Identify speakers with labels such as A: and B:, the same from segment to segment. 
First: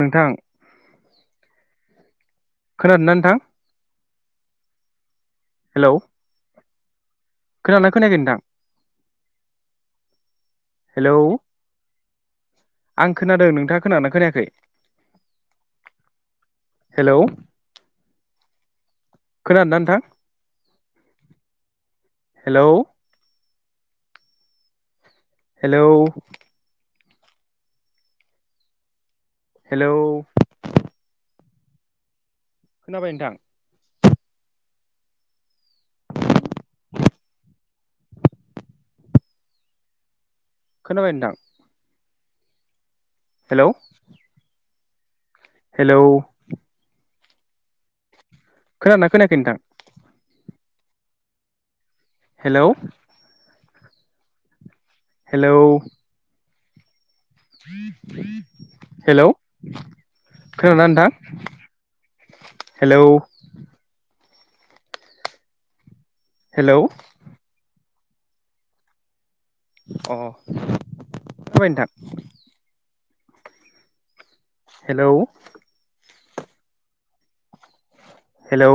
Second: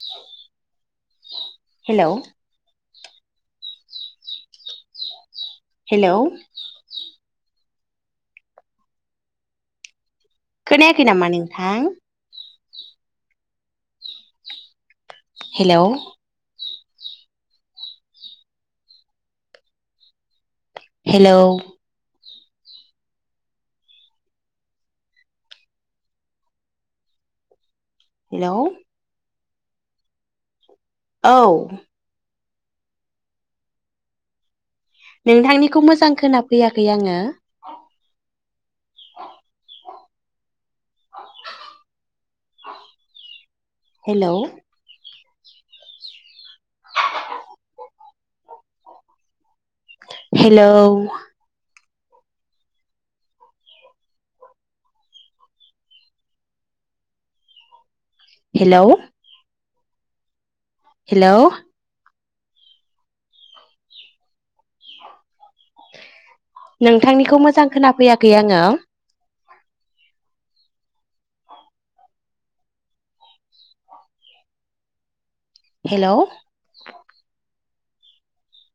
A: नोंथां
B: हेलौ
A: खोनादोना नोंथां
B: हेलौ
A: खोनादों ना खोनायाखै नोंथां
B: खोनायाखै
A: हेलौ
B: नामा नोंथां
A: आं खोनादों नोंथाङा खोनादोंना खोनायाखै
B: हेलौ
A: हेलौ खोनादोना नोंथां
B: hello
A: hello hello
B: hello
A: hello
B: औ
A: खोनाबाय नोंथां
B: नोंथांनिखौ मोजां खोना फैयाखै आंङो
A: खोनाबाय नोंथां हेलौ
B: हेलौ
A: हेलौ खोनादोना खोनायाखै नोंथां
B: हेलौ
A: हेलौ हेलौ [inaudible]
B: हेलौ
A: [inaudible] खोनादोंना
B: हेलौ
A: नोंथां हेलौ हेलौ
B: नोंथांनिखौ मोजां खोना फैयाखै आङो
A: अ खोनाबाइ नोंथां। हेलौ
B: हेलौ
A: हेलौ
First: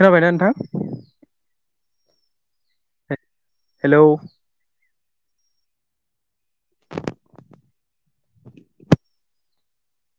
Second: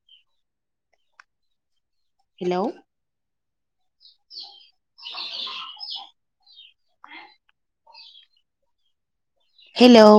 A: खोनाबायना नोंथां?
B: Hello
A: hello
B: [unintelligible] hello